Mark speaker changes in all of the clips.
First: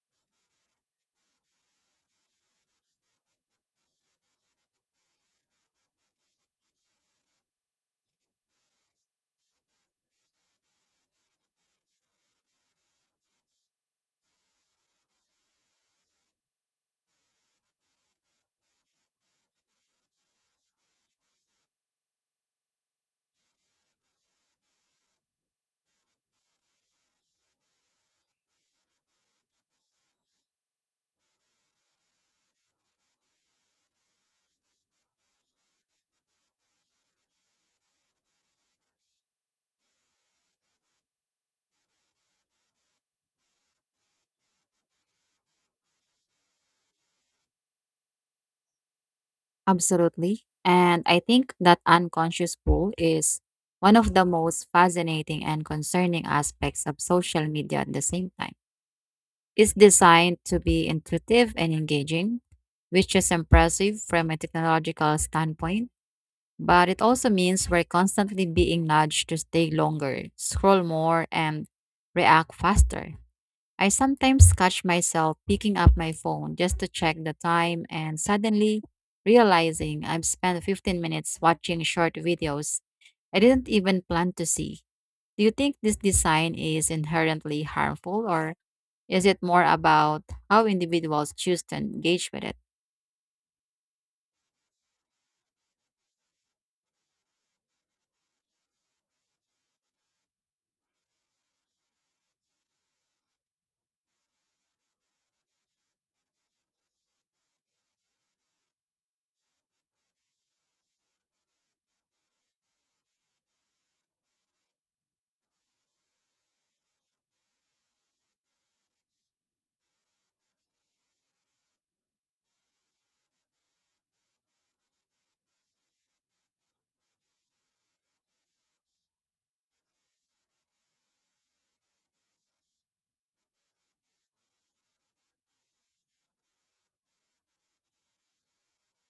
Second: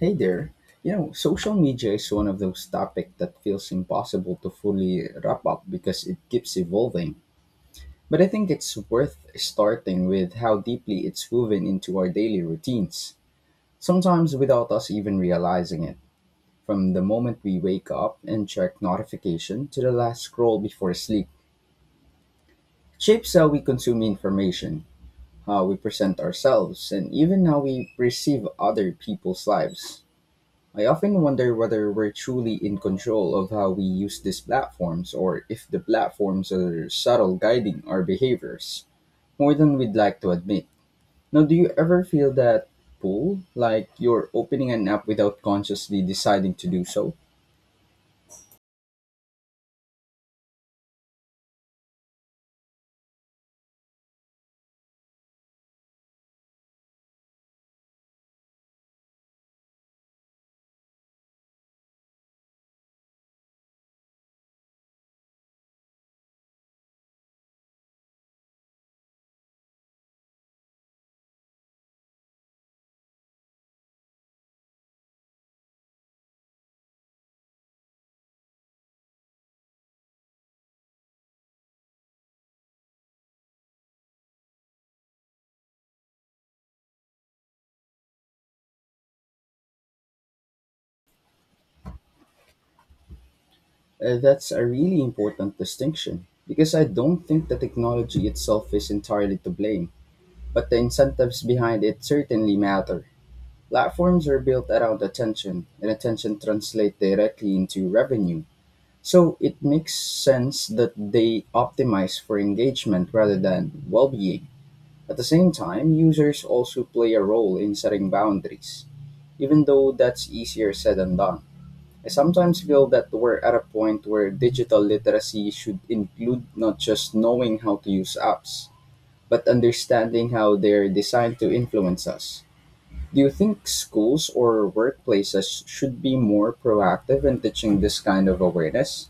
Speaker 1: Hey there. You know, social media is one of those topics that feels impossible to fully wrap up because it keeps evolving. But I think it's worth starting with how deeply it's woven into our daily routines, sometimes without us even realizing it. From the moment we wake up and check notification to the last scroll before sleep, it shapes how we consume information, how we present ourselves, and even how we perceive other people's lives. I often wonder whether we're truly in control of how we use these platforms or if the platforms are subtle guiding our behaviors more than we'd like to admit. Now, do you ever feel that pull, like you're opening an app without consciously deciding to do so?
Speaker 2: Absolutely. And I think that unconscious pull is one of the most fascinating and concerning aspects of social media at the same time. It's designed to be intuitive and engaging, which is impressive from a technological standpoint. But it also means we're constantly being nudged to stay longer, scroll more, and react faster. I sometimes catch myself picking up my phone just to check the time and suddenly realizing I've spent 15 minutes watching short videos I didn't even plan to see. Do you think this design is inherently harmful or is it more about how individuals choose to engage with it?
Speaker 1: That's a really important distinction because I don't think the technology itself is entirely to blame, but the incentives behind it certainly matter. Platforms are built around attention, and attention translates directly into revenue. So it makes sense that they optimize for engagement rather than well being. At the same time, users also play a role in setting boundaries, even though that's easier said than done. I sometimes feel that we're at a point where digital literacy should include not just knowing how to use apps, but understanding how they're designed to influence us. Do you think schools or workplaces should be more proactive in teaching this kind of awareness?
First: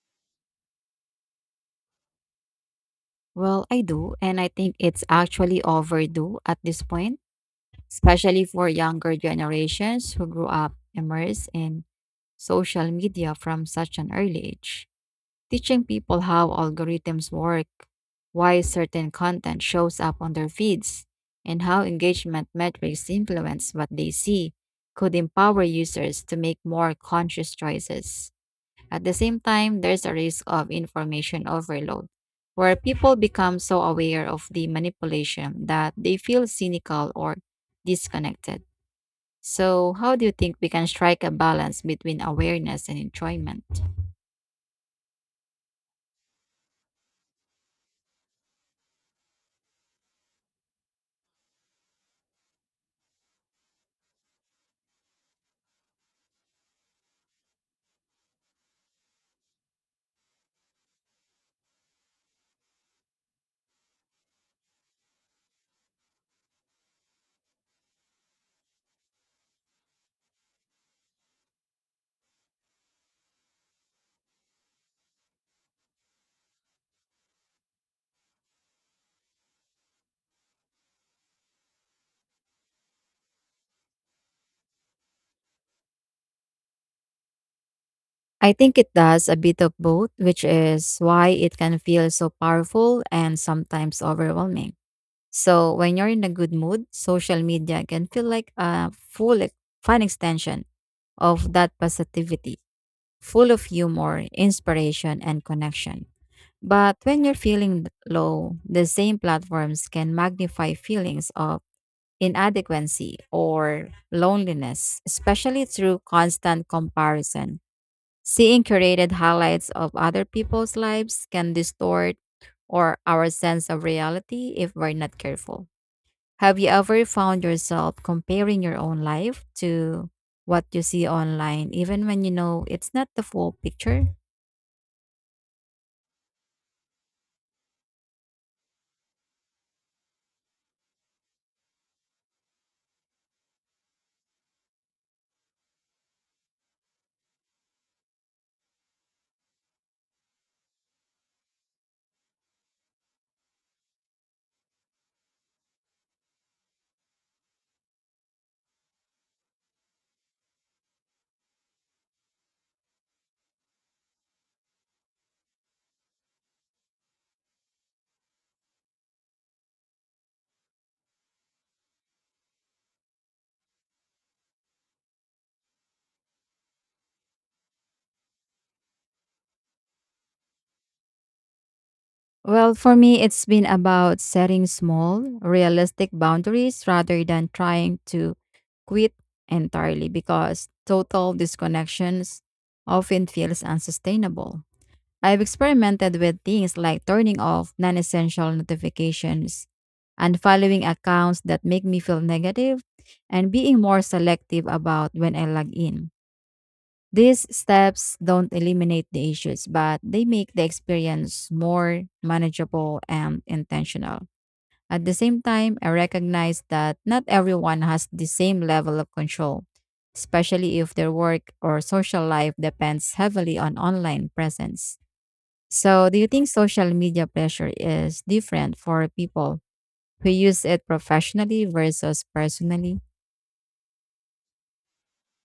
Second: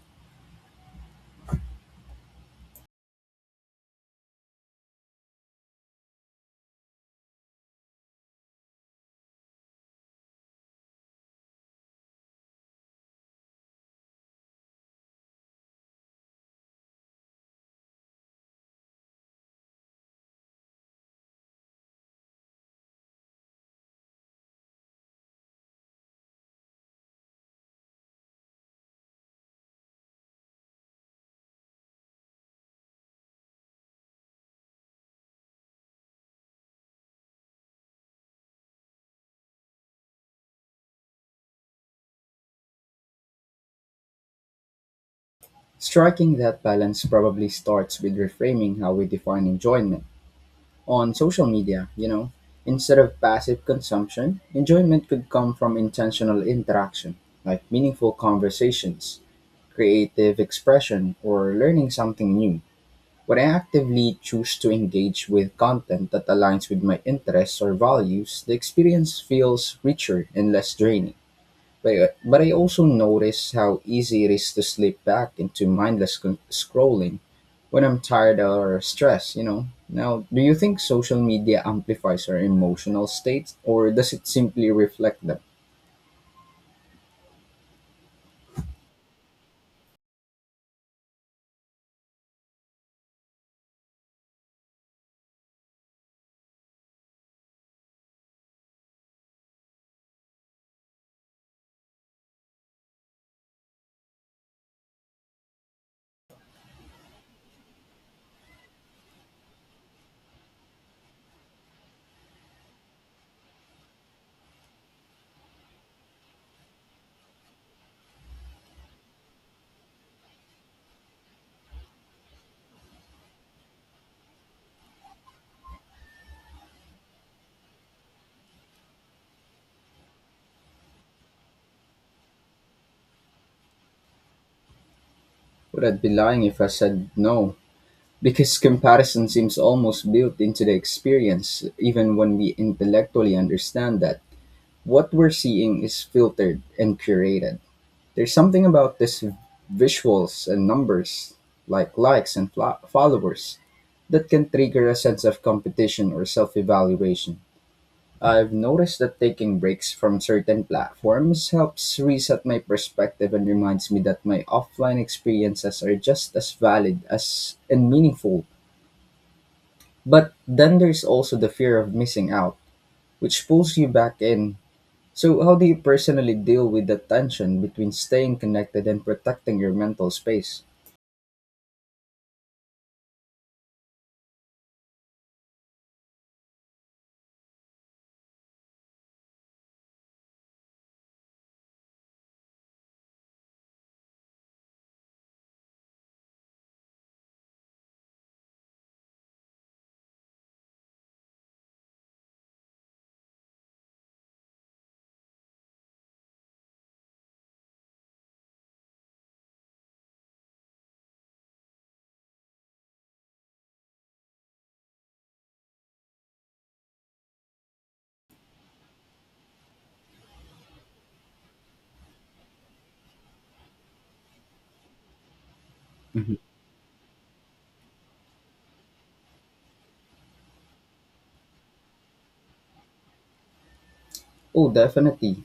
Speaker 2: Well, I do, and I think it's actually overdue at this point, especially for younger generations who grew up immersed in social media from such an early age. Teaching people how algorithms work, why certain content shows up on their feeds, and how engagement metrics influence what they see could empower users to make more conscious choices. At the same time, there's a risk of information overload, where people become so aware of the manipulation that they feel cynical or disconnected. So, how do you think we can strike a balance between awareness and enjoyment?
Speaker 1: Striking that balance probably starts with reframing how we define enjoyment. On social media, you know, instead of passive consumption, enjoyment could come from intentional interaction, like meaningful conversations, creative expression, or learning something new. When I actively choose to engage with content that aligns with my interests or values, the experience feels richer and less draining. But, anyway, but I also notice how easy it is to slip back into mindless scrolling when I'm tired or stressed, you know. Now, do you think social media amplifies our emotional states or does it simply reflect them?
Speaker 2: I think it does a bit of both, which is why it can feel so powerful and sometimes overwhelming. So, when you're in a good mood, social media can feel like a full, fun extension of that positivity, full of humor, inspiration, and connection. But when you're feeling low, the same platforms can magnify feelings of inadequacy or loneliness, especially through constant comparison. Seeing curated highlights of other people's lives can distort or our sense of reality if we're not careful. Have you ever found yourself comparing your own life to what you see online, even when you know it's not the full picture?
Speaker 1: Would I be lying if I said no? Because comparison seems almost built into the experience, even when we intellectually understand that what we're seeing is filtered and curated. There's something about these visuals and numbers, like likes and followers, that can trigger a sense of competition or self evaluation. I've noticed that taking breaks from certain platforms helps reset my perspective and reminds me that my offline experiences are just as valid as and meaningful. But then there's also the fear of missing out, which pulls you back in. So, how do you personally deal with the tension between staying connected and protecting your mental space?
Speaker 2: Well, for me, it's been about setting small, realistic boundaries rather than trying to quit entirely because total disconnections often feels unsustainable. I've experimented with things like turning off non essential notifications, unfollowing accounts that make me feel negative, and being more selective about when I log in. These steps don't eliminate the issues, but they make the experience more manageable and intentional. At the same time, I recognize that not everyone has the same level of control, especially if their work or social life depends heavily on online presence. So, do you
Speaker 1: Mhm.
Speaker 2: think social media pressure is different for people who use it professionally versus personally?
Speaker 1: Oh, definitely.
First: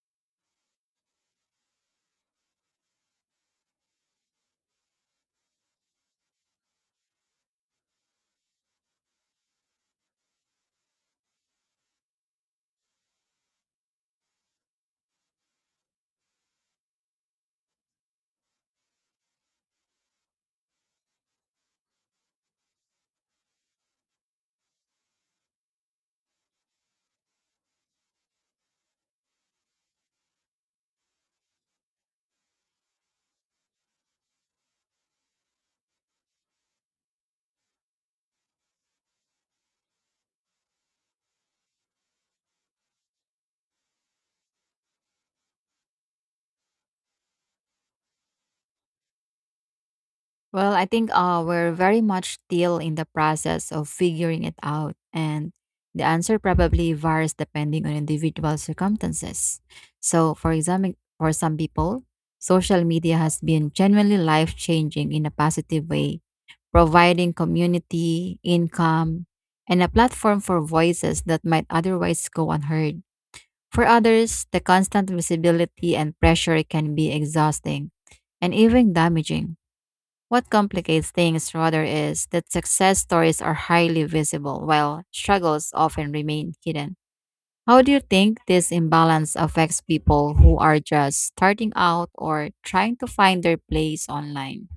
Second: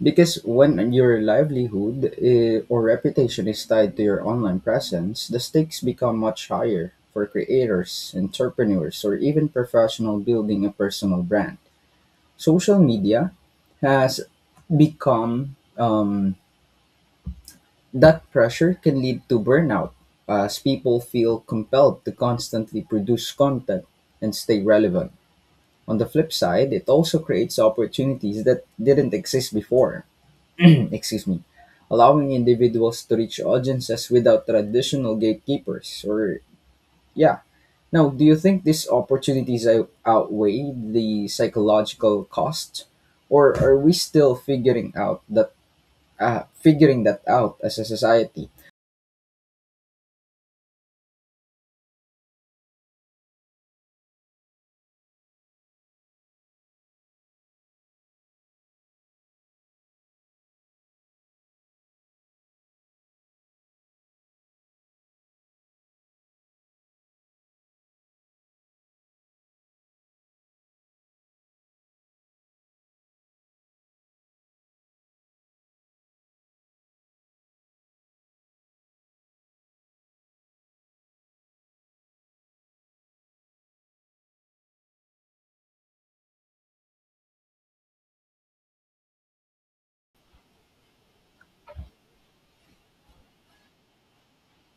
Speaker 1: Because when your livelihood or reputation is tied to your online presence, the stakes become much higher for creators, entrepreneurs, or even professional building a personal brand. Social media has become that pressure can lead to burnout, as people feel compelled to constantly produce content and stay relevant. On the flip side, it also creates opportunities that didn't exist before. Excuse me. Allowing individuals to reach audiences without traditional gatekeepers or yeah. Now, do you think these opportunities outweigh the psychological cost or are we still figuring out that figuring that out as a society?
Speaker 2: Well, I think we're very much still in the process of figuring it out, and the answer probably varies depending on individual circumstances. So, for example, for some people, social media has been genuinely life changing in a positive way, providing community, income, and a platform for voices that might otherwise go unheard. For others, the constant visibility and pressure can be exhausting and even damaging. What complicates things rather is that success stories are highly visible while struggles often remain hidden. How do you think this imbalance affects people who are just starting out or trying to find their place online?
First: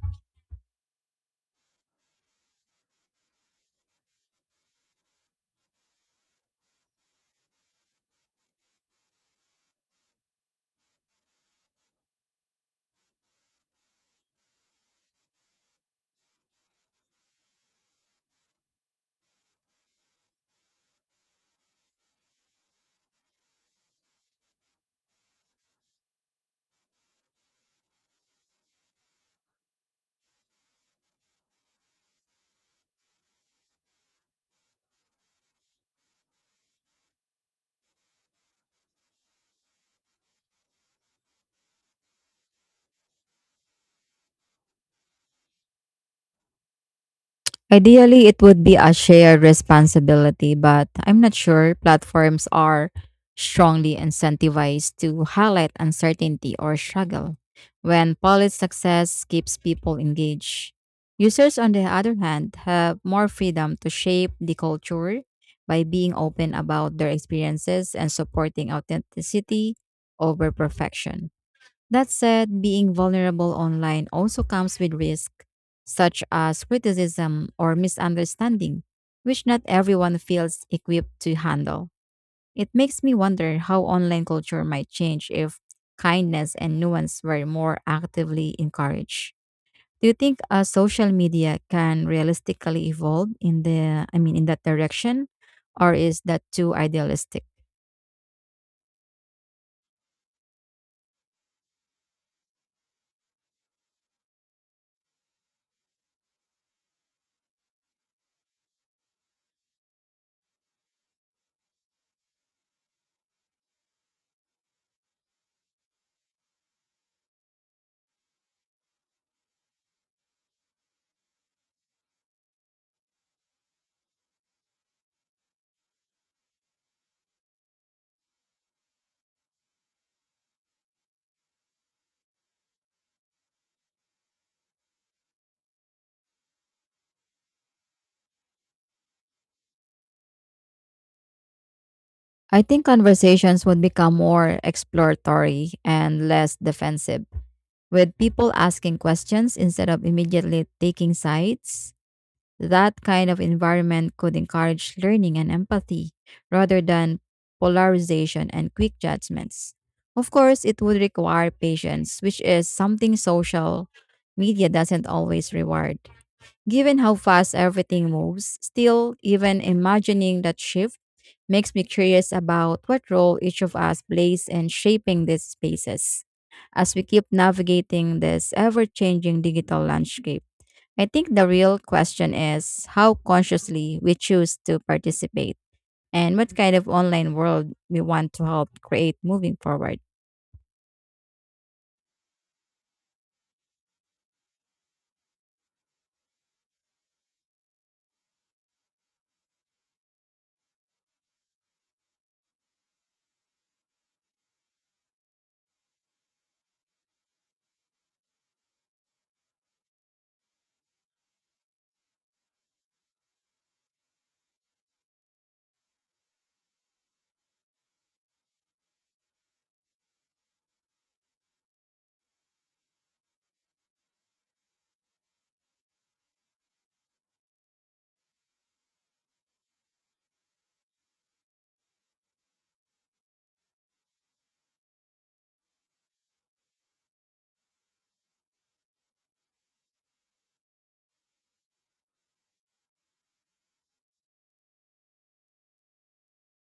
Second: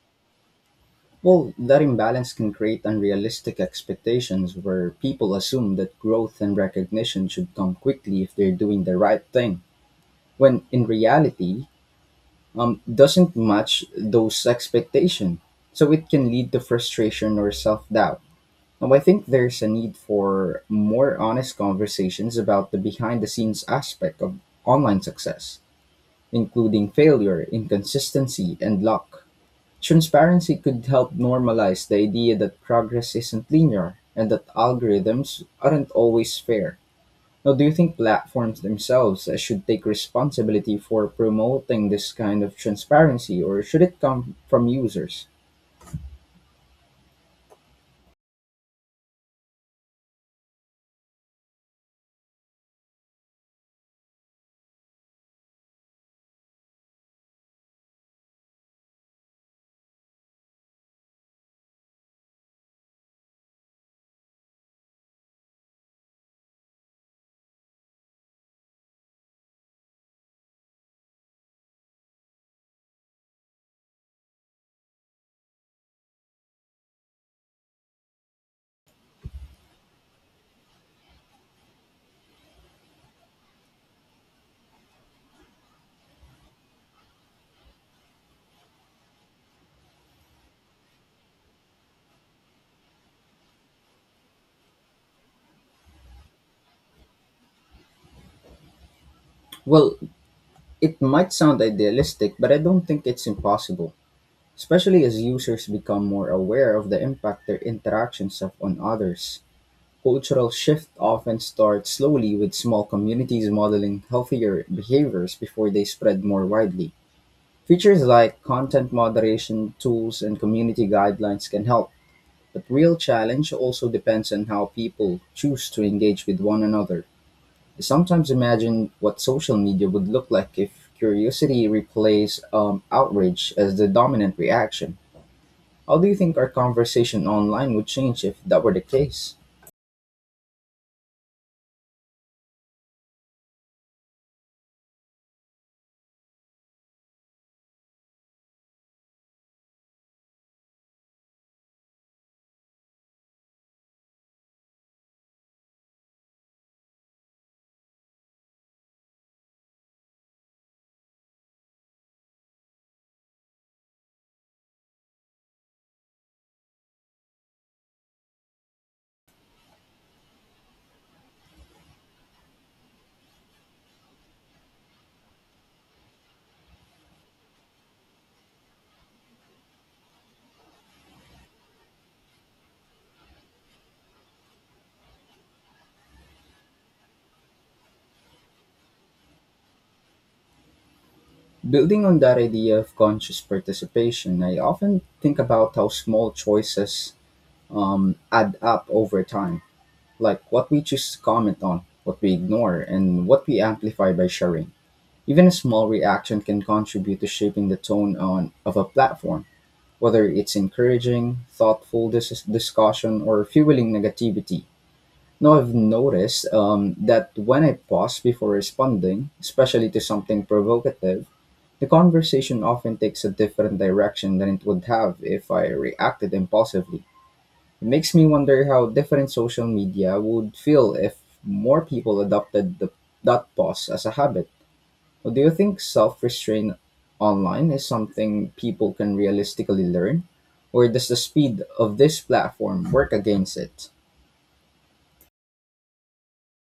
Speaker 1: Well, that imbalance can create unrealistic expectations where people assume that growth and recognition should come quickly if they're doing the right thing, when in reality, doesn't match those expectations. So it can lead to frustration or self doubt. Now, I think there's a need for more honest conversations about the behind the scenes aspect of online success, including failure, inconsistency, and luck. Transparency could help normalize the idea that progress isn't linear and that algorithms aren't always fair. Now, do you think platforms themselves should take responsibility for promoting this kind of transparency or should it come from users?
Speaker 2: Ideally, it would be a shared responsibility, but I'm not sure platforms are strongly incentivized to highlight uncertainty or struggle when polished success keeps people engaged. Users, on the other hand, have more freedom to shape the culture by being open about their experiences and supporting authenticity over perfection. That said, being vulnerable online also comes with risk, such as criticism or misunderstanding, which not everyone feels equipped to handle. It makes me wonder how online culture might change if kindness and nuance were more actively encouraged. Do you think social media can realistically evolve in the I mean in that direction or is that too idealistic?
Speaker 1: Well, it might sound idealistic, but I don't think it's impossible, especially as users become more aware of the impact their interactions have on others. Cultural shift often starts slowly with small communities modeling healthier behaviors before they spread more widely. Features like content moderation tools and community guidelines can help, but real challenge also depends on how people choose to engage with one another. I sometimes imagine what social media would look like if curiosity replaced outrage as the dominant reaction. How do you think our conversation online would change if that were the case?
Speaker 2: I think conversations would become more exploratory and less defensive with people asking questions instead of immediately taking sides. That kind of environment could encourage learning and empathy rather than polarization and quick judgments. Of course, it would require patience, which is something social media doesn't always reward. Given how fast everything moves, still, even imagining that shift makes me curious about what role each of us plays in shaping these spaces. As we keep navigating this ever changing digital landscape, I think the real question is how consciously we choose to participate and what kind of online world we want to help create moving forward.
Speaker 1: Building on that idea of conscious participation, I often think about how small choices add up over time, like what we choose to comment on, what we ignore, and what we amplify by sharing. Even a small reaction can contribute to shaping the tone of a platform, whether it's encouraging, thoughtful discussion, or fueling negativity. Now, I've noticed that when I pause before responding, especially to something provocative, the conversation often takes a different direction than it would have if I reacted impulsively. It makes me wonder how different social media would feel if more people adopted that pause as a habit. Well, do you think self restraint online is something people can realistically learn? Or does the speed of this platform work against it?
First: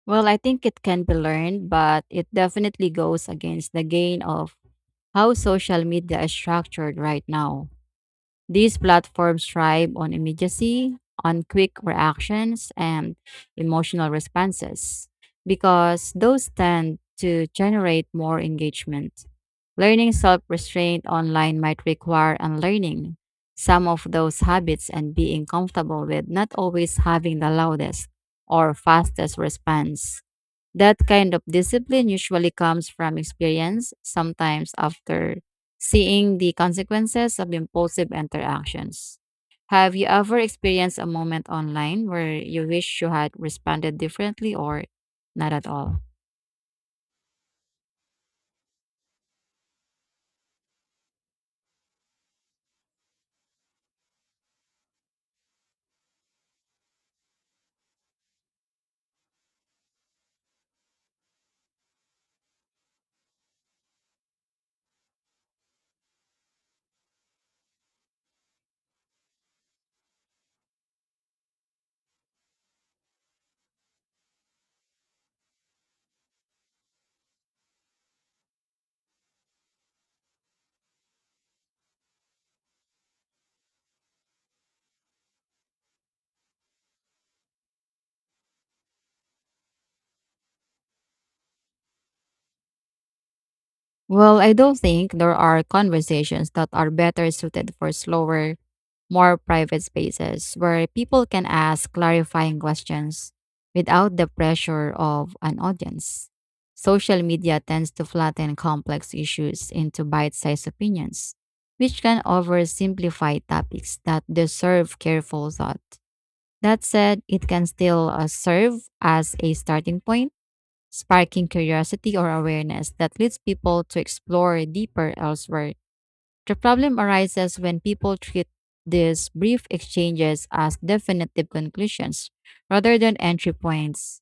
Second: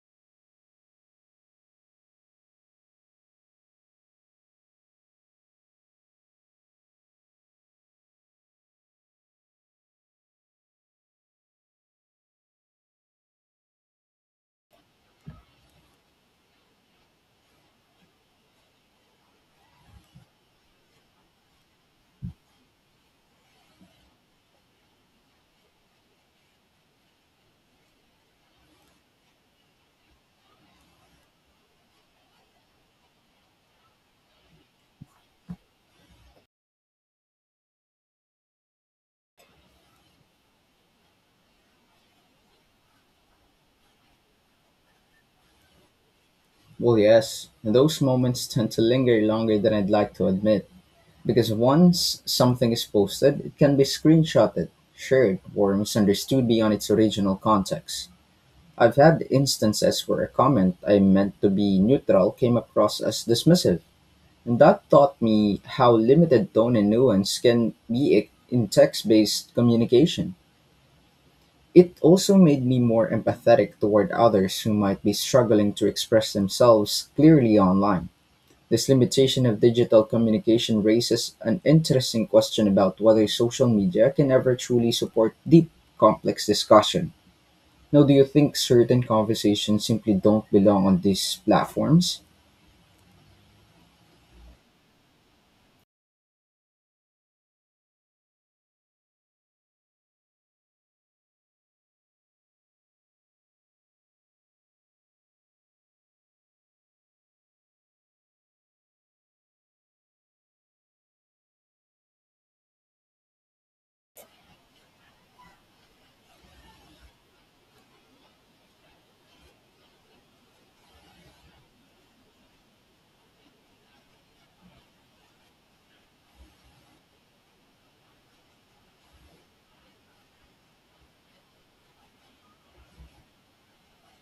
Speaker 2: Well, I think it can be learned, but it definitely goes against the gain of how social media is structured right now. These platforms thrive on immediacy, on quick reactions, and emotional responses because those tend to generate more engagement. Learning self restraint online might require unlearning some of those habits and being comfortable with not always having the loudest or fastest response. That kind of discipline usually comes from experience, sometimes after seeing the consequences of impulsive interactions. Have you ever experienced a moment online where you wish you had responded differently or not at all?
Speaker 1: Well, yes, those moments tend to linger longer than I'd like to admit. Because once something is posted, it can be screenshotted, shared, or misunderstood beyond its original context. I've had instances where a comment I meant to be neutral came across as dismissive, and that taught me how limited tone and nuance can be in text based communication. It also made me more empathetic toward others who might be struggling to express themselves clearly online. This limitation of digital communication raises an interesting question about whether social media can ever truly support deep, complex discussion. Now, do you think certain conversations simply don't belong on these platforms?
Speaker 2: Well, I don't think there are conversations that are better suited for slower more private spaces where people can ask clarifying questions without the pressure of an audience. Social media tends to flatten complex issues into bite sized opinions, which can oversimplify topics that deserve careful thought. That said, it can still serve as a starting point, sparking curiosity or awareness that leads people to explore deeper elsewhere. The problem arises when people treat these brief exchanges as definitive conclusions rather than entry points.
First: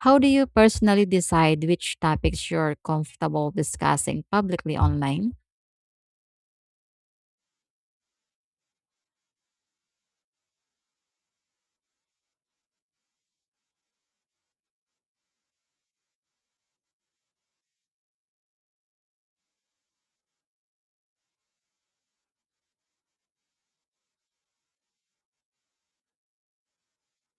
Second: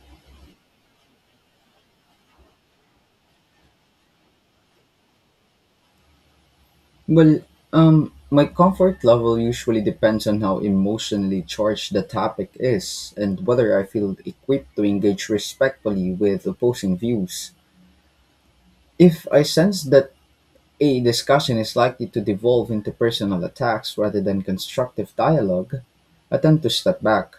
Speaker 2: How do you personally decide which topics you're comfortable discussing publicly online?
Speaker 1: Well, my comfort level usually depends on how emotionally charged the topic is and whether I feel equipped to engage respectfully with opposing views. If I sense that a discussion is likely to devolve into personal attacks rather than constructive dialogue. I tend to step back.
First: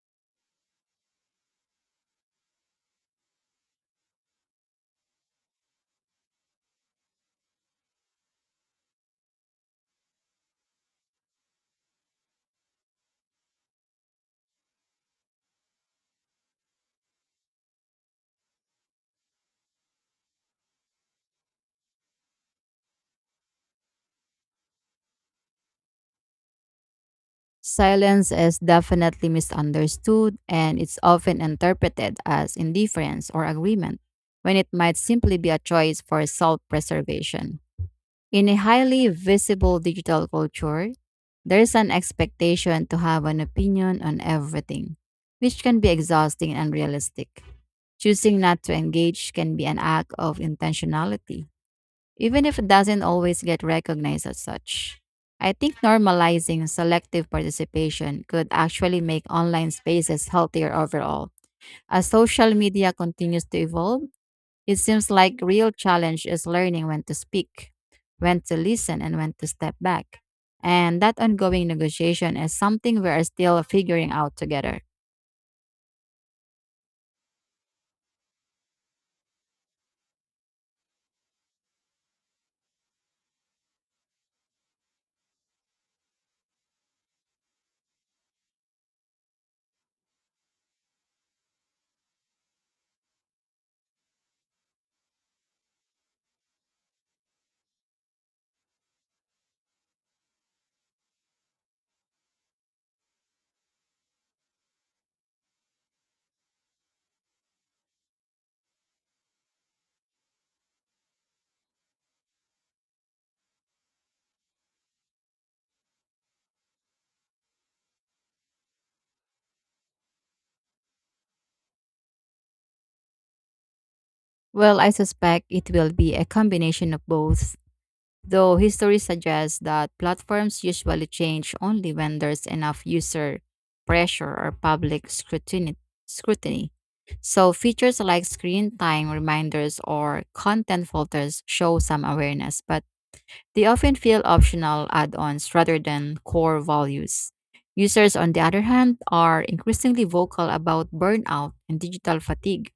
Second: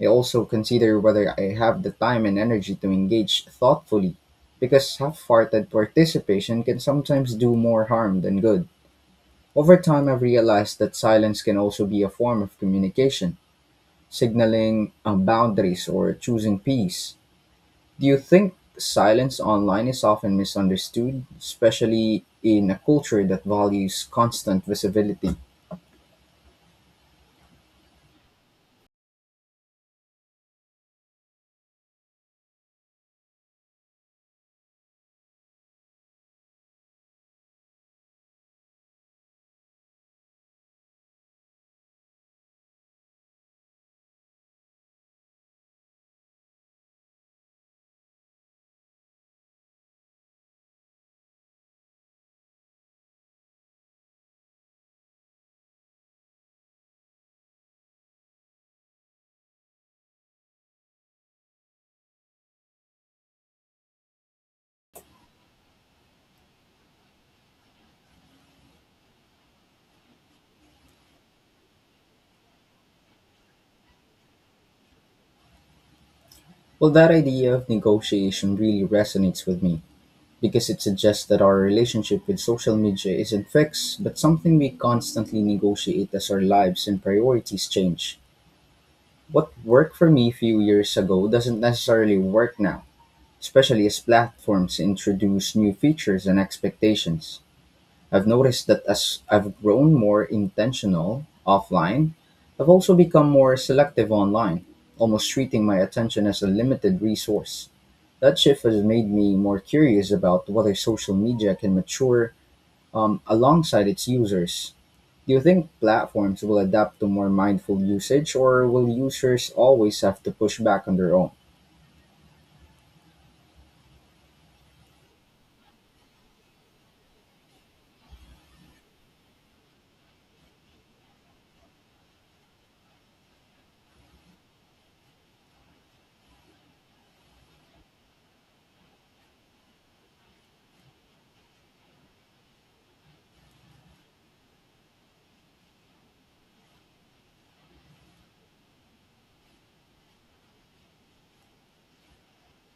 Speaker 1: I also consider whether I have the time and energy to engage thoughtfully, because half hearted participation can sometimes do more harm than good. Over time, I've realized that silence can also be a form of communication, signaling boundaries or choosing peace. Do you think silence online is often misunderstood, especially in a culture that values constant visibility?
Speaker 2: Silence is definitely misunderstood and it's often interpreted as indifference or agreement when it might simply be a choice for self preservation. In a highly visible digital culture, there's an expectation to have an opinion on everything, which can be exhausting and unrealistic. Choosing not to engage can be an act of intentionality, even if it doesn't always get recognized as such. I think normalizing selective participation could actually make online spaces healthier overall. As social media continues to evolve, it seems like real challenge is learning when to speak, when to listen and when to step back. And that ongoing negotiation is something we are still figuring out together.
Speaker 1: Well, that idea of negotiation really resonates with me because it suggests that our relationship with social media isn't fixed, but something we constantly negotiate as our lives and priorities change. What worked for me a few years ago doesn't necessarily work now, especially as platforms introduce new features and expectations. I've noticed that as I've grown more intentional offline, I've also become more selective online, almost treating my attention as a limited resource. That shift has made me more curious about whether social media can mature alongside its users. Do you think platforms will adapt to more mindful usage, or will users always have to push back on their own?
Speaker 2: Well, I suspect it will be a combination of both, though history suggests that platforms usually change only when there's enough user pressure or public scrutiny. So features like screen time reminders or content filters show some awareness, but they often feel optional add ons rather than core values. Users, on the other hand, are increasingly vocal about burnout and digital fatigue,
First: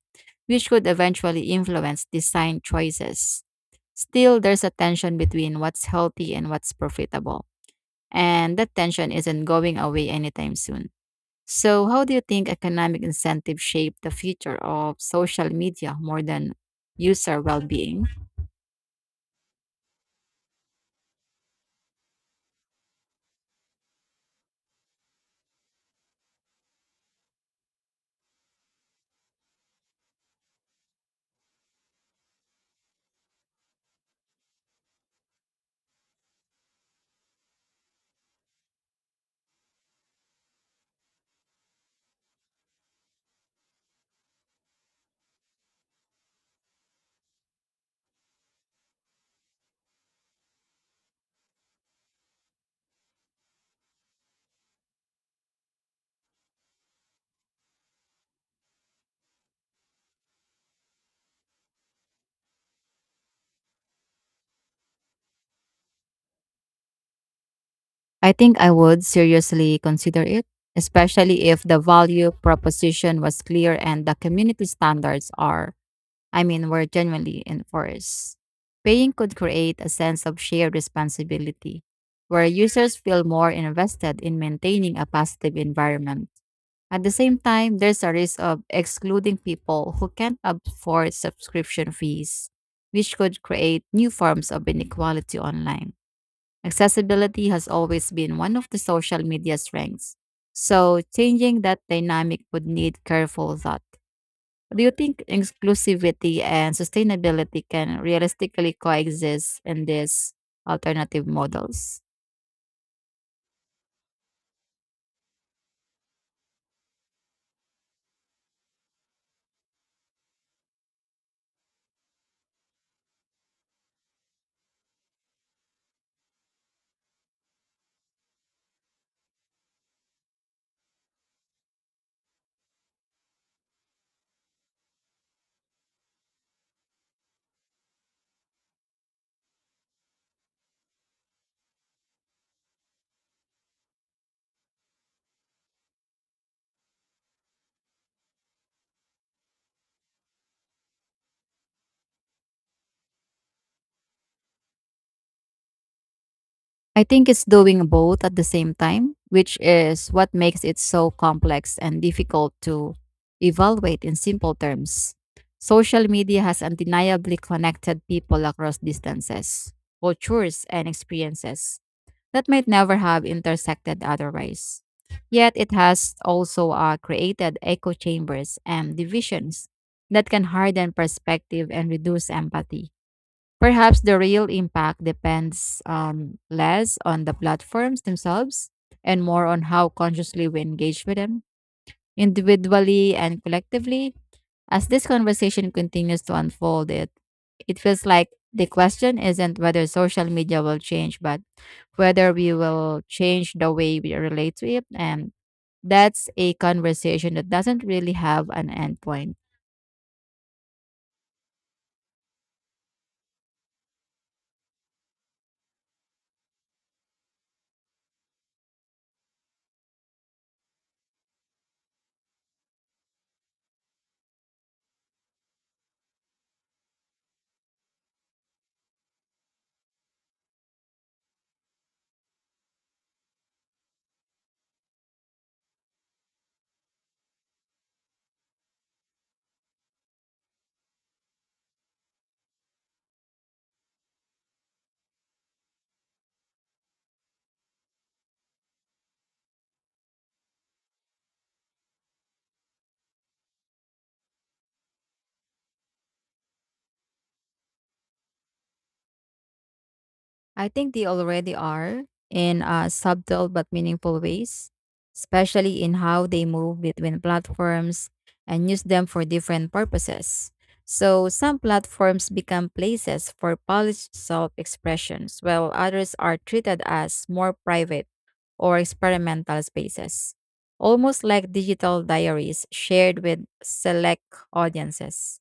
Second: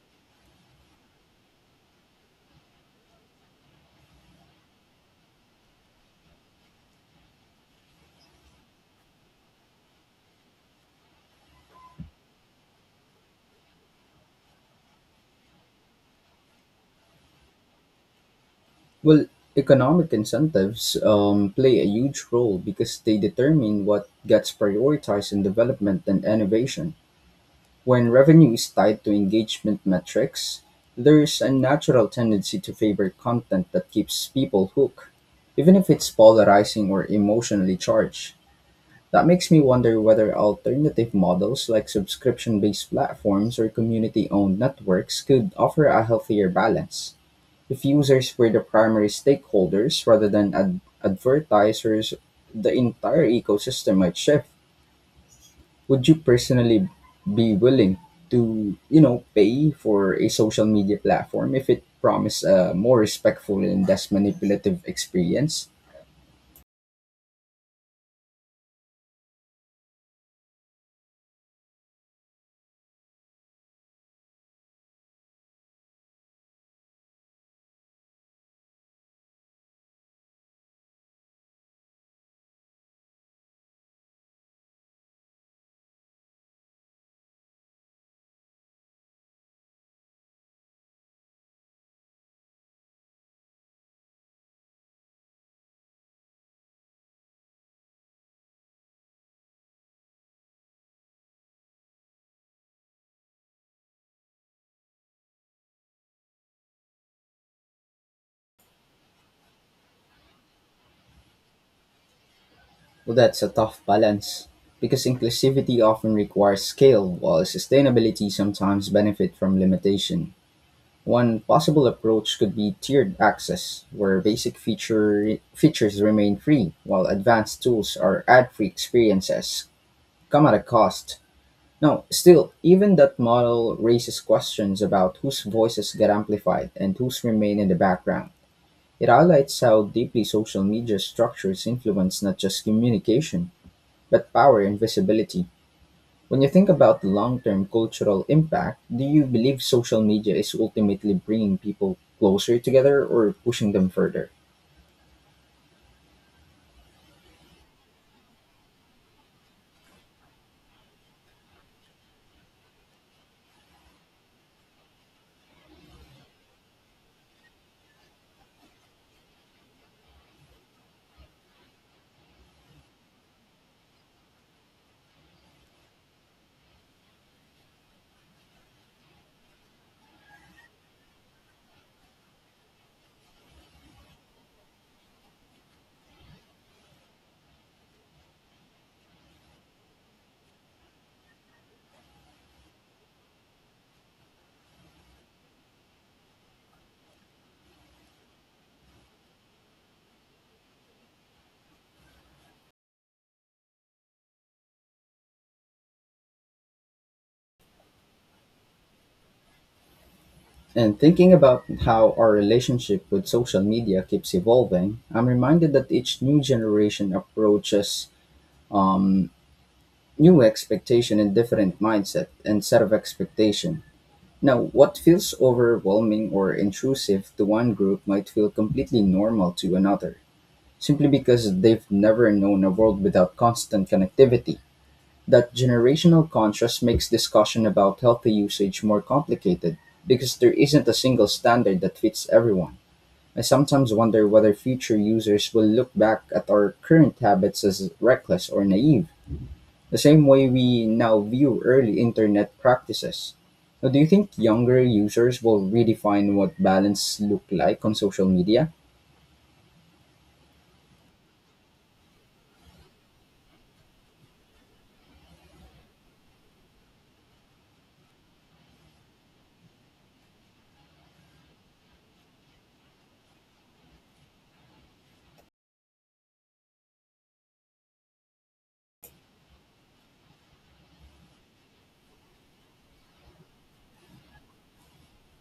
Speaker 2: which could eventually influence design choices. Still, there's a tension between what's healthy and what's profitable, and that tension isn't going away anytime soon. So, how do you think economic incentives shape the future of social media more than user well being?
Speaker 1: Well, economic incentives play a huge role because they determine what gets prioritized in development and innovation. When revenue is tied to engagement metrics, there's a natural tendency to favor content that keeps people hooked, even if it's polarizing or emotionally charged. That makes me wonder whether alternative models like subscription based platforms or community owned networks could offer a healthier balance. If users were the primary stakeholders rather than ad advertisers, the entire ecosystem might shift. Would you personally be willing to, you know, pay for a social media platform if it promised a more respectful and less manipulative experience?
Speaker 2: I think I would seriously consider it, especially if the value proposition was clear and the community standards are, I mean, were genuinely enforced. Paying could create a sense of shared responsibility where users feel more invested in maintaining a positive environment. At the same time, there's a risk of excluding people who can't afford subscription fees, which could create new forms of inequality online. Accessibility has always been one of the social media strengths. So changing that dynamic would need careful thought. Do you think inclusivity and sustainability can realistically coexist in these alternative models?
Speaker 1: Well, that's a tough balance because inclusivity often requires scale, while sustainability sometimes benefit from limitation. One possible approach could be tiered access, where basic features remain free, while advanced tools or ad-free experiences come at a cost. Now, still, even that model raises questions about whose voices get amplified and whose remain in the background. It highlights how deeply social media structures influence not just communication, but power and visibility. When you think about the long term cultural impact, do you believe social media is ultimately bringing people closer together or pushing them further?
Speaker 2: I think it's doing both at the same time, which is what makes it so complex and difficult to evaluate in simple terms. Social media has undeniably connected people across distances, cultures, and experiences that might never have intersected otherwise. Yet it has also created echo chambers and divisions that can harden perspective and reduce empathy. Perhaps the real impact depends less on the platforms themselves and more on how consciously we engage with them, individually and collectively. As this conversation continues to unfold, it feels like the question isn't whether social media will change, but whether we will change the way we relate to it. And that's a conversation that doesn't really have an endpoint.
Speaker 1: And thinking about how our relationship with social media keeps evolving, I'm reminded that each new generation approaches um, new expectation and different mindset and set of expectation. Now, what feels overwhelming or intrusive to one group might feel completely normal to another. Simply because they've never known a world without constant connectivity. That generational contrast makes discussion about healthy usage more complicated because there isn't a single standard that fits everyone. I sometimes wonder whether future users will look back at our current habits as reckless or naive, the same way we now view early internet practices. Now, do you think younger users will redefine what balance looked like on social media?
Speaker 2: I think they already are in subtle but meaningful ways, especially in how they move between platforms and use them for different purposes. So, some platforms become places for polished self expressions, while others are treated as more private or experimental spaces, almost like digital diaries shared with select audiences.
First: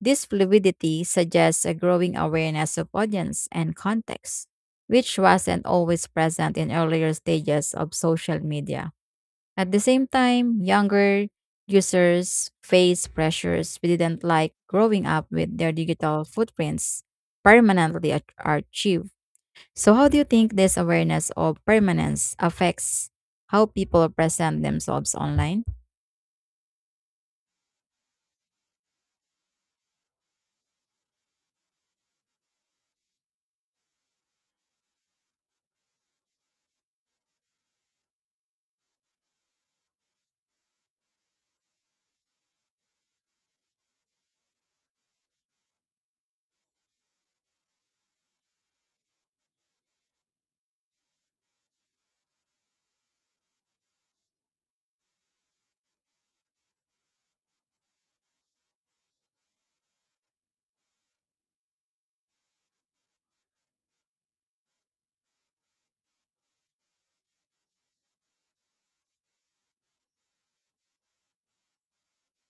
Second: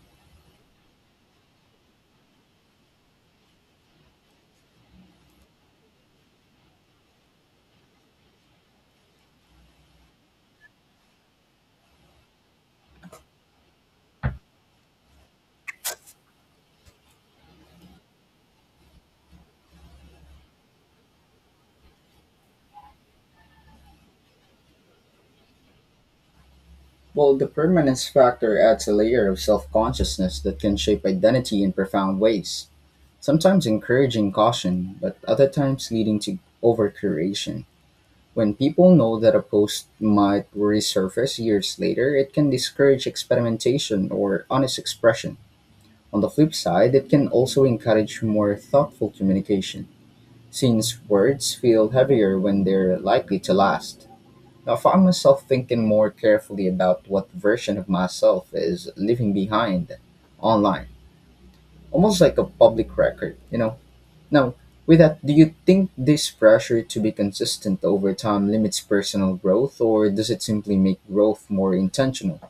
Speaker 2: This fluidity suggests a growing awareness of audience and context, which wasn't always present in earlier stages of social media. At the same time, younger users face pressures we didn't like growing up with their digital footprints permanently archived. So, how do you think this awareness of permanence affects how people present themselves online?
Speaker 1: Well, the permanence factor adds a layer of self consciousness that can shape identity in profound ways, sometimes encouraging caution, but other times leading to overcuration. When people know that a post might resurface years later, it can discourage experimentation or honest expression. On the flip side, it can also encourage more thoughtful communication, since words feel heavier when they're likely to last. I found myself thinking more carefully about what version of myself is leaving behind online, almost like a public record, you know? Now, with that, do you think this pressure to be consistent over time limits personal growth, or does it simply make growth more intentional?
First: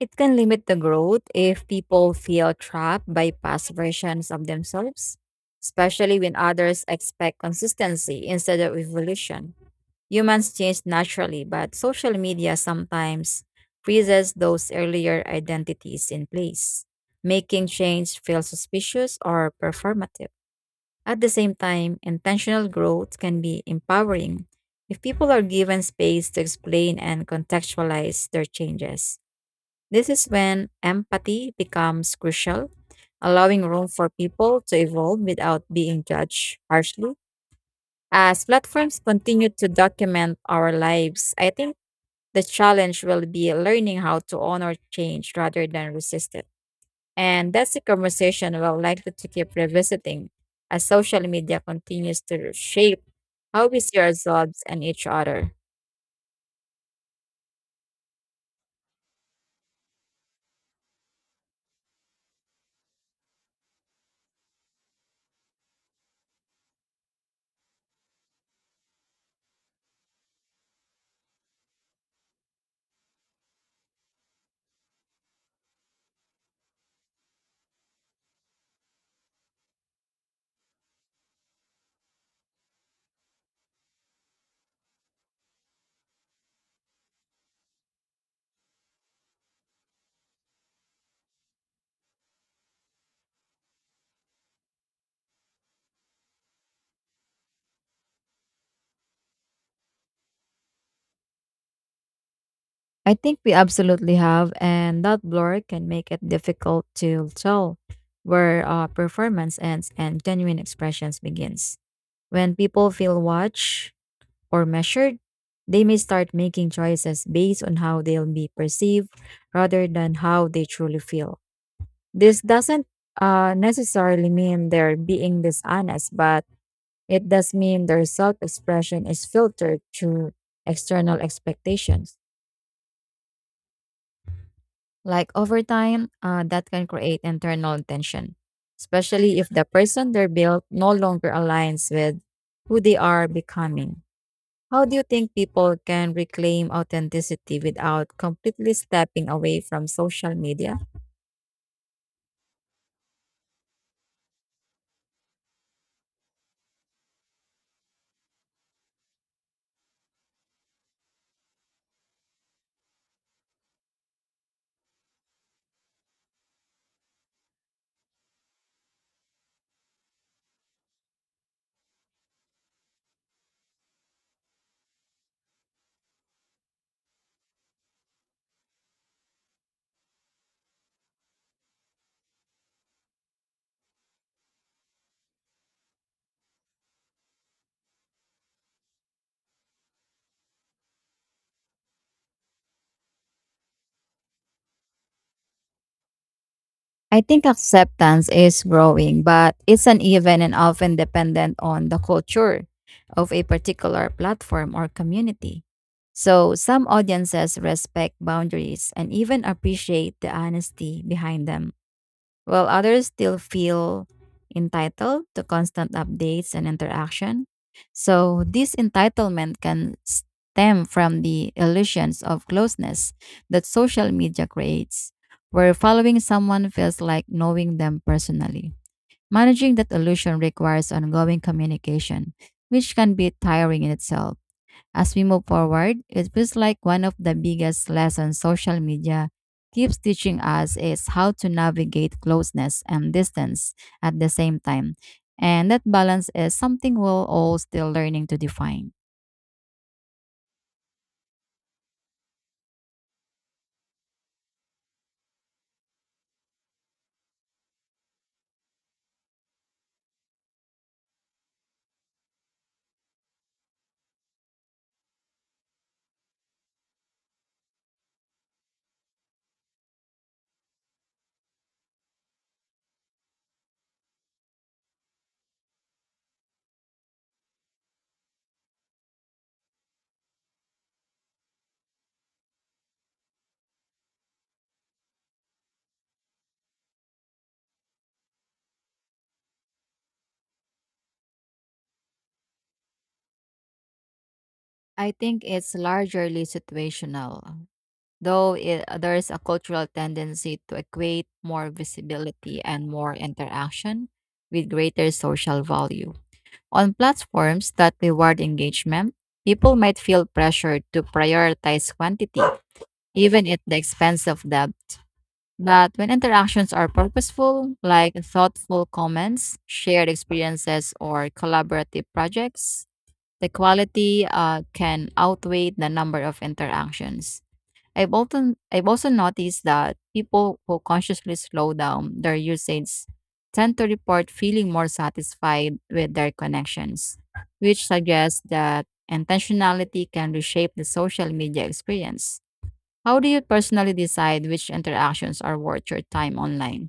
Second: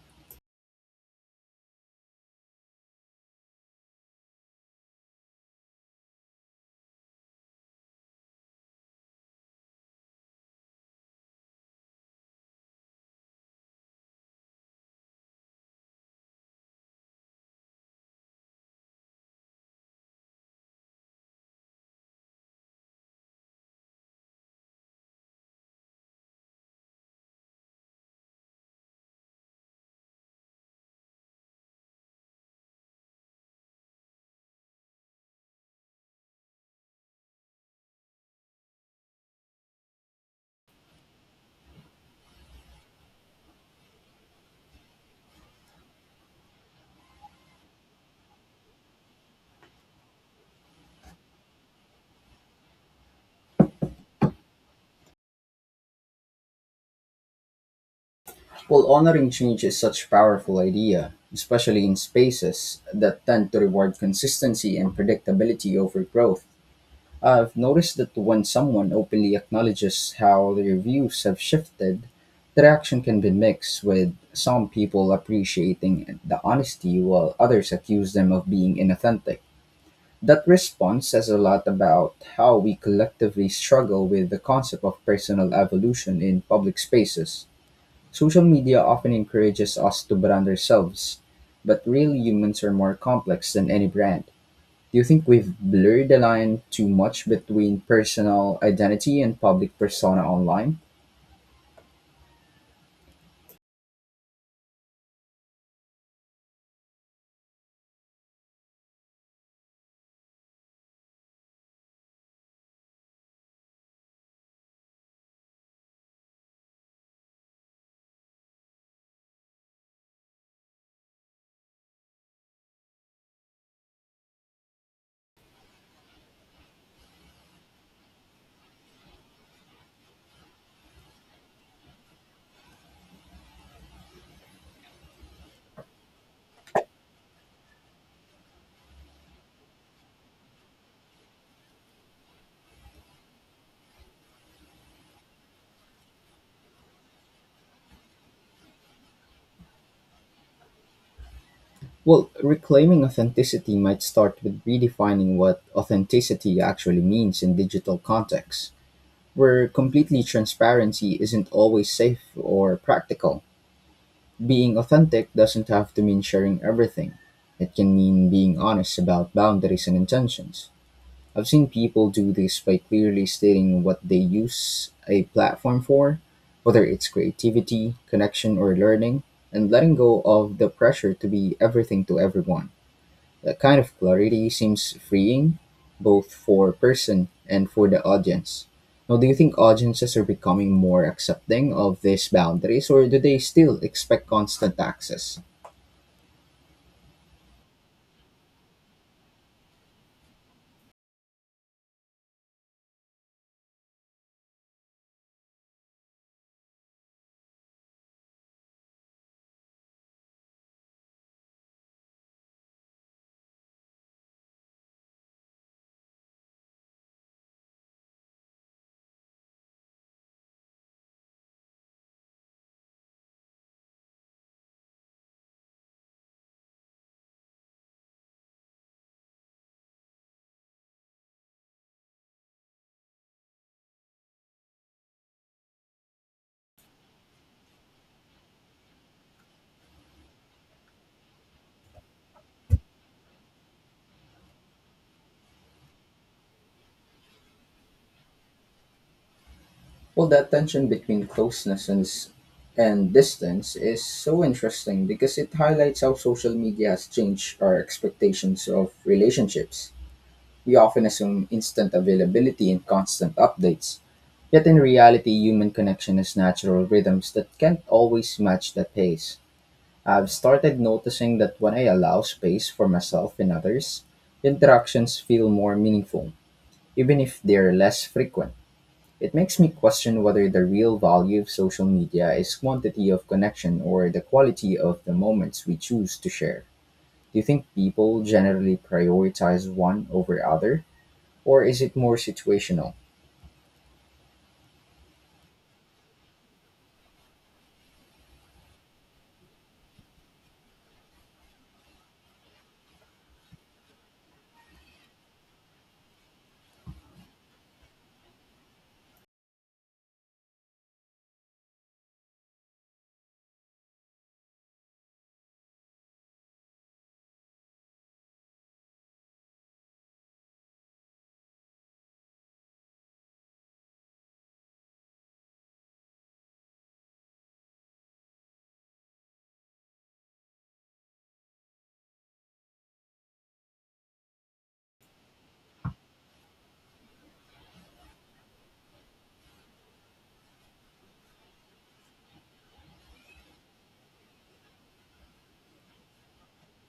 Speaker 2: It can limit the growth if people feel trapped by past versions of themselves, especially when others expect consistency instead of evolution. Humans change naturally, but social media sometimes freezes those earlier identities in place, making change feel suspicious or performative. At the same time, intentional growth can be empowering if people are given space to explain and contextualize their changes. This is when empathy becomes crucial, allowing room for people to evolve without being judged harshly. As platforms continue to document our lives, I think the challenge will be learning how to honor change rather than resist it. And that's a conversation we'll likely to keep revisiting as social media continues to shape how we see ourselves and each other.
Speaker 1: Well, honoring change is such a powerful idea, especially in spaces that tend to reward consistency and predictability over growth. I've noticed that when someone openly acknowledges how their views have shifted, the reaction can be mixed, with some people appreciating the honesty while others accuse them of being inauthentic. That response says a lot about how we collectively struggle with the concept of personal evolution in public spaces. Social media often encourages us to brand ourselves, but real humans are more complex than any brand. Do you think we've blurred the line too much between personal identity and public persona online?
Speaker 2: I think we absolutely have, and that blur can make it difficult to tell where performance ends and genuine expressions begins. When people feel watched or measured, they may start making choices based on how they'll be perceived rather than how they truly feel. This doesn't necessarily mean they're being dishonest, but it does mean their self expression is filtered through external expectations. Like over time, that can create internal tension, especially if the person they're built no longer aligns with who they are becoming. How do you think people can reclaim authenticity without completely stepping away from social media?
Speaker 1: Well, reclaiming authenticity might start with redefining what authenticity actually means in digital contexts, where completely transparency isn't always safe or practical. Being authentic doesn't have to mean sharing everything, it can mean being honest about boundaries and intentions. I've seen people do this by clearly stating what they use a platform for, whether it's creativity, connection, or learning, and letting go of the pressure to be everything to everyone. That kind of clarity seems freeing, both for person and for the audience. Now, do you think audiences are becoming more accepting of these boundaries, or do they still expect constant access?
Speaker 2: I think acceptance is growing, but it's uneven and often dependent on the culture of a particular platform or community. So, some audiences respect boundaries and even appreciate the honesty behind them while others still feel entitled to constant updates and interaction. So, this entitlement can stem from the illusions of closeness that social media creates, where following someone feels like knowing them personally. Managing that illusion requires ongoing communication, which can be tiring in itself. As we move forward, it feels like one of the biggest lessons social media keeps teaching us is how to navigate closeness and distance at the same time. And that balance is something we're all still learning to define.
Speaker 1: Well, that tension between and distance is so interesting because it highlights how social media has changed our expectations of relationships. We often assume instant availability and constant updates, yet in reality, human connection has natural rhythms that can't always match that pace. I've started noticing that when I allow space for myself and others, interactions feel more meaningful, even if they're less frequent. It makes me question whether the real value of social media is quantity of connection or the quality of the moments we choose to share. Do you think people generally prioritize one over other, or is it more situational?
Speaker 2: I think it's largely situational, though it, there's a cultural tendency to equate more visibility and more interaction with greater social value. On platforms that reward engagement, people might feel pressured to prioritize quantity, even at the expense of depth. But when interactions are purposeful, like thoughtful comments, shared experiences, or collaborative projects, the quality can outweigh the number of interactions. I've also noticed that people who consciously slow down their usage tend to report feeling more satisfied with their connections, which suggests that intentionality can reshape the social media experience. How do you personally decide which interactions are worth your time online?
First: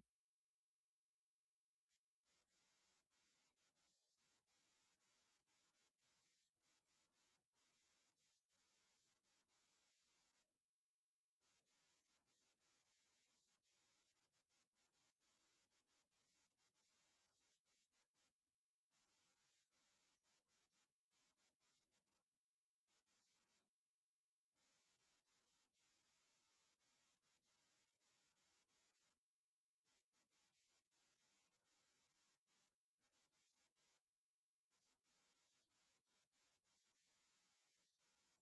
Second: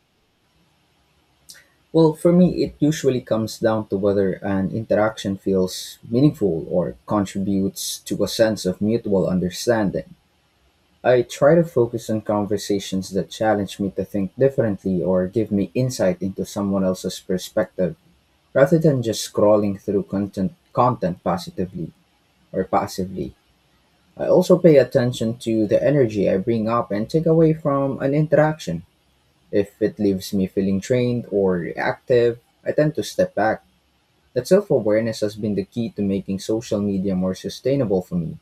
Speaker 1: Well, for me, it usually comes down to whether an interaction feels meaningful or contributes to a sense of mutual understanding. I try to focus on conversations that challenge me to think differently or give me insight into someone else's perspective. Rather than just scrolling through content positively or passively, I also pay attention to the energy I bring up and take away from an interaction. If it leaves me feeling drained or reactive, I tend to step back. That self awareness has been the key to making social media more sustainable for me.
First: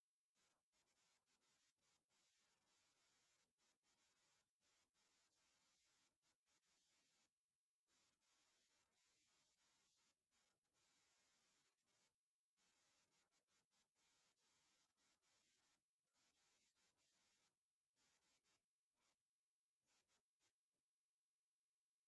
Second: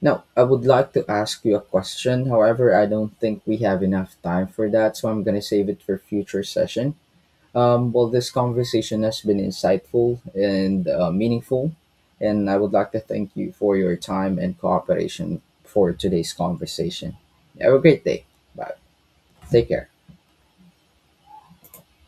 Speaker 1: Now, I would like to ask you a question. However, I don't think we have enough time for that, so I'm going to save it for future session. Well, this conversation has been insightful and meaningful, and I would like to thank you for your time and cooperation for today's conversation. Have a great day. Bye. Take care.